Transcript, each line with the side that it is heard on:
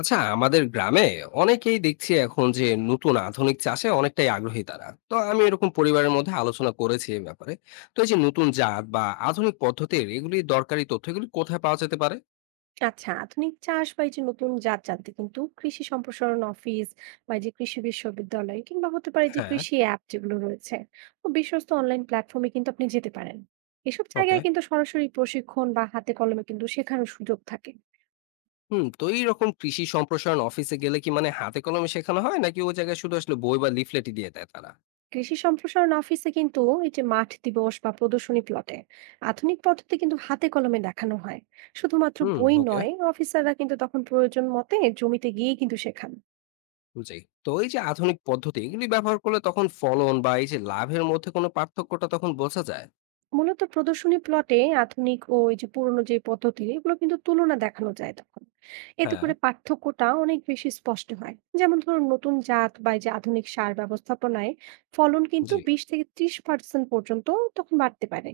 left: আচ্ছা, আমাদের গ্রামে অনেকেই দেখছি এখন যে নতুন আধুনিক চাষে অনেকটাই আগ্রহী। তারা তো আমি এরকম পরিবারের মধ্যে আলোচনা করেছি এই ব্যাপারে। তো এই যে নতুন জাত বা আধুনিক পদ্ধতির এগুলি দরকারি তথ্য এগুলি কোথায় পাওয়া যেতে পারে?
right: আচ্ছা, আধুনিক চাষ বা এই যে নতুন জাত জানতে কিন্তু কৃষি সম্প্রসারণ অফিস বা এই যে কৃষি বিশ্ববিদ্যালয় কিংবা হতে পারে যে
left: হ্যাঁ।
right: কৃষি অ্যাপ যেগুলো রয়েছে ও বিশ্বস্ত অনলাইন প্ল্যাটফর্মে কিন্তু আপনি যেতে পারেন। এসব
left: ওকে।
right: জায়গায় কিন্তু সরাসরি প্রশিক্ষণ বা হাতে কলমে কিন্তু শেখানোর সুযোগ থাকে।
left: হুম, তো এইরকম কৃষি সম্প্রসারণ অফিসে গেলে কি মানে হাতে কলমে শেখানো হয়, নাকি ওই জায়গায় শুধু আসলে বই বা লিফলেটই দিয়ে দেয় তারা?
right: কৃষি সম্প্রসারণ অফিসে কিন্তু এই যে মাঠ দিবস বা প্রদর্শনী প্লটে আধুনিক পদ্ধতি কিন্তু হাতে কলমে দেখানো হয়। শুধুমাত্র
left: হুম,
right: বই
left: ওকে।
right: নয়, অফিসাররা কিন্তু তখন প্রয়োজন মতে জমিতে গিয়ে কিন্তু শেখান।
left: জি। তো এই যে আধুনিক পদ্ধতি এগুলি ব্যবহার করলে তখন ফলন বা এই যে লাভের মধ্যে কোনো পার্থক্যটা তখন বোঝা যায়?
right: মূলত প্রদর্শনী প্লটে আধুনিক ও এই যে পুরনো যে পদ্ধতি এগুলো কিন্তু তুলনা দেখানো যায় তখন। এতে
left: হ্যাঁ।
right: করে পার্থক্যটা অনেক বেশি স্পষ্ট হয়। যেমন ধরুন, নতুন জাত বা এই যে আধুনিক সার ব্যবস্থাপনায় ফলন কিন্তু
left: জি।
right: 20 থেকে 30% পর্যন্ত তখন বাড়তে পারে।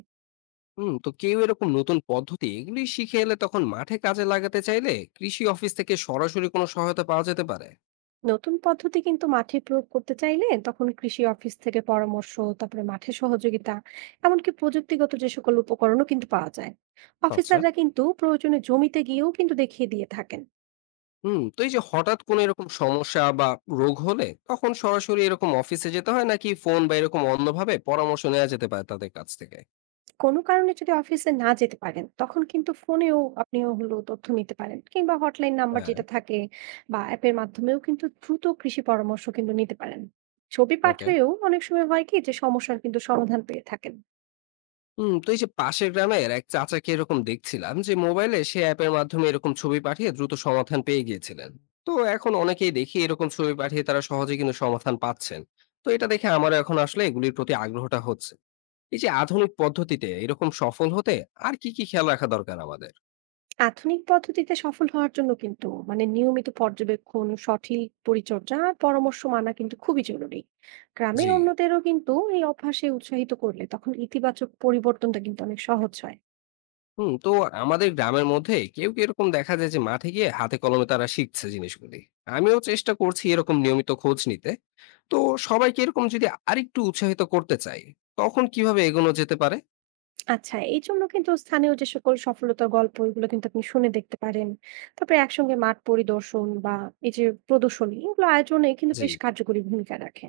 left: হুম, তো কেউ এরকম নতুন পদ্ধতি এগুলি শিখে এলে তখন মাঠে কাজে লাগাতে চাইলে কৃষি অফিস থেকে সরাসরি কোনো সহায়তা পাওয়া যেতে পারে?
right: নতুন পদ্ধতি কিন্তু মাঠে প্রয়োগ করতে চাইলে তখন কৃষি অফিস থেকে পরামর্শ, তারপরে মাঠে সহযোগিতা, এমনকি প্রযুক্তিগত যে সকল উপকরণও কিন্তু পাওয়া যায়।
left: আচ্ছা।
right: অফিসাররা কিন্তু প্রয়োজনে জমিতে গিয়েও কিন্তু দেখিয়ে দিয়ে থাকেন।
left: হুম, তো এই যে হঠাৎ কোনো এরকম সমস্যা বা রোগ হলে তখন সরাসরি এরকম অফিসে যেতে হয়, নাকি ফোন বা এরকম অন্যভাবে পরামর্শ নেওয়া যেতে পারে তাদের কাছ থেকে?
right: কোনো কারণে যদি অফিসে না যেতে পারেন, তখন কিন্তু ফোনেও আপনি হলো তথ্য নিতে পারেন, কিংবা হটলাইন নাম্বার
left: হ্যাঁ।
right: যেটা থাকে বা অ্যাপের মাধ্যমেও কিন্তু দ্রুত কৃষি পরামর্শ কিন্তু নিতে পারেন। ছবি
left: ওকে।
right: পাঠিয়েও অনেক সময় হয় কি, যে সমস্যার কিন্তু সমাধান পেয়ে থাকেন।
left: হুম, তো এই যে পাশের গ্রামের এক চাচাকে এরকম দেখছিলাম যে মোবাইলে সে অ্যাপের মাধ্যমে এরকম ছবি পাঠিয়ে দ্রুত সমাধান পেয়ে গিয়েছিলেন। তো এখন অনেকেই দেখি এরকম ছবি পাঠিয়ে তারা সহজে কিন্তু সমাধান পাচ্ছেন। তো এটা দেখে আমার এখন আসলে এগুলির প্রতি আগ্রহটা হচ্ছে এই যে আধুনিক পদ্ধতিতে এরকম সফল হতে আর কি কি খেয়াল রাখা দরকার আমাদের।
right: আধুনিক পদ্ধতিতে সফল হওয়ার জন্য কিন্তু মানে নিয়মিত পর্যবেক্ষণ, সঠিক পরিচর্যা আর পরামর্শ মানা কিন্তু খুবই জরুরি। গ্রামের
left: জি।
right: অন্যদেরও কিন্তু এই অভ্যাসে উৎসাহিত করলে তখন ইতিবাচক পরিবর্তনটা কিন্তু অনেক সহজ হয়।
left: হুম, তো আমাদের গ্রামের মধ্যে কেউ কি এরকম দেখা যায় যে মাঠে গিয়ে হাতে কলমে তারা শিখছে জিনিসগুলি? আমিও চেষ্টা করছি এরকম নিয়মিত খোঁজ নিতে। তো সবাইকে এরকম যদি আরেকটু উৎসাহিত করতে চাই, তখন কিভাবে এগোনো যেতে পারে?
right: আচ্ছা, এই জন্য কিন্তু স্থানীয় যে সকল সফলতার গল্প এগুলো কিন্তু আপনি শুনে দেখতে পারেন। তারপরে একসঙ্গে মাঠ পরিদর্শন বা এই যে প্রদর্শনী এগুলো আয়োজনে কিন্তু
left: জি।
right: বেশ কার্যকরী ভূমিকা রাখে।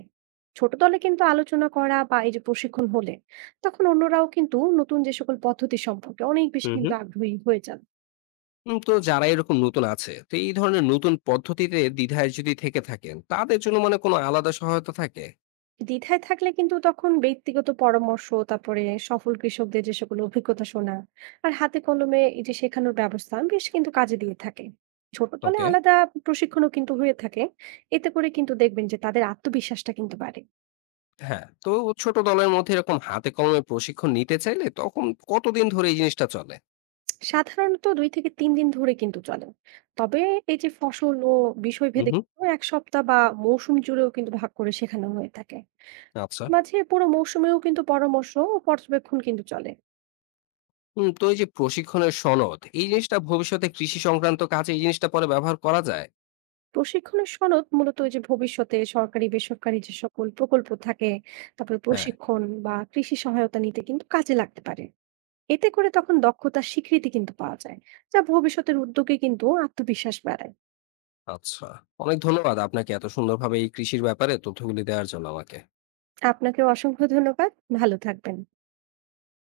right: ছোট দলে কিন্তু আলোচনা করা বা এই যে প্রশিক্ষণ হলে তখন অন্যরাও কিন্তু নতুন যে সকল পদ্ধতি সম্পর্কে অনেক বেশি
left: হুম,
right: কিন্তু
left: হুম।
right: আগ্রহী হয়ে যান।
left: হুম, তো যারা এরকম নতুন আছে, তো এই ধরনের নতুন পদ্ধতিতে দ্বিধায় যদি থেকে থাকেন, তাদের জন্য মানে কোনো আলাদা সহায়তা থাকে?
right: দ্বিধায় থাকলে কিন্তু তখন ব্যক্তিগত পরামর্শ, তারপরে সফল কৃষকদের যে সকল অভিজ্ঞতা শোনা আর হাতে কলমে এই যে শেখানোর ব্যবস্থা বেশ কিন্তু কাজে দিয়ে থাকে। ছোট দলে
left: ওকে।
right: আলাদা প্রশিক্ষণও কিন্তু হয়ে থাকে। এতে করে কিন্তু দেখবেন যে তাদের আত্মবিশ্বাসটা কিন্তু বাড়ে।
left: হ্যাঁ, তো ছোট দলের মধ্যে এরকম হাতে কলমে প্রশিক্ষণ নিতে চাইলে তখন কতদিন ধরে এই জিনিসটা চলে?
right: সাধারণত 2 থেকে 3 দিন ধরে কিন্তু চলে। তবে এই যে ফসল ও বিষয়
left: হুম,
right: ভেদে
left: হুম।
right: কিন্তু এক সপ্তাহ বা মৌসুম জুড়েও কিন্তু ভাগ করে শেখানো হয়ে থাকে।
left: আচ্ছা।
right: মাঝে পুরো মৌসুমেও কিন্তু পরামর্শ ও পর্যবেক্ষণ কিন্তু চলে।
left: হুম, তো এই যে প্রশিক্ষণের সনদ, এই জিনিসটা ভবিষ্যতে কৃষি সংক্রান্ত কাজে এই জিনিসটা পরে ব্যবহার করা যায়?
right: প্রশিক্ষণের সনদ মূলত ওই যে ভবিষ্যতে সরকারি বেসরকারি যে সকল প্রকল্প থাকে, তারপরে
left: হ্যাঁ।
right: প্রশিক্ষণ বা কৃষি সহায়তা নিতে কিন্তু কাজে লাগতে পারে। এতে করে তখন দক্ষতার স্বীকৃতি কিন্তু পাওয়া যায়, যা ভবিষ্যতের উদ্যোগে কিন্তু আত্মবিশ্বাস বাড়ায়।
left: আচ্ছা। অনেক ধন্যবাদ আপনাকে এত সুন্দরভাবে এই কৃষির ব্যাপারে তথ্যগুলি দেওয়ার জন্য আমাকে।
right: আপনাকেও অসংখ্য ধন্যবাদ। ভালো থাকবেন।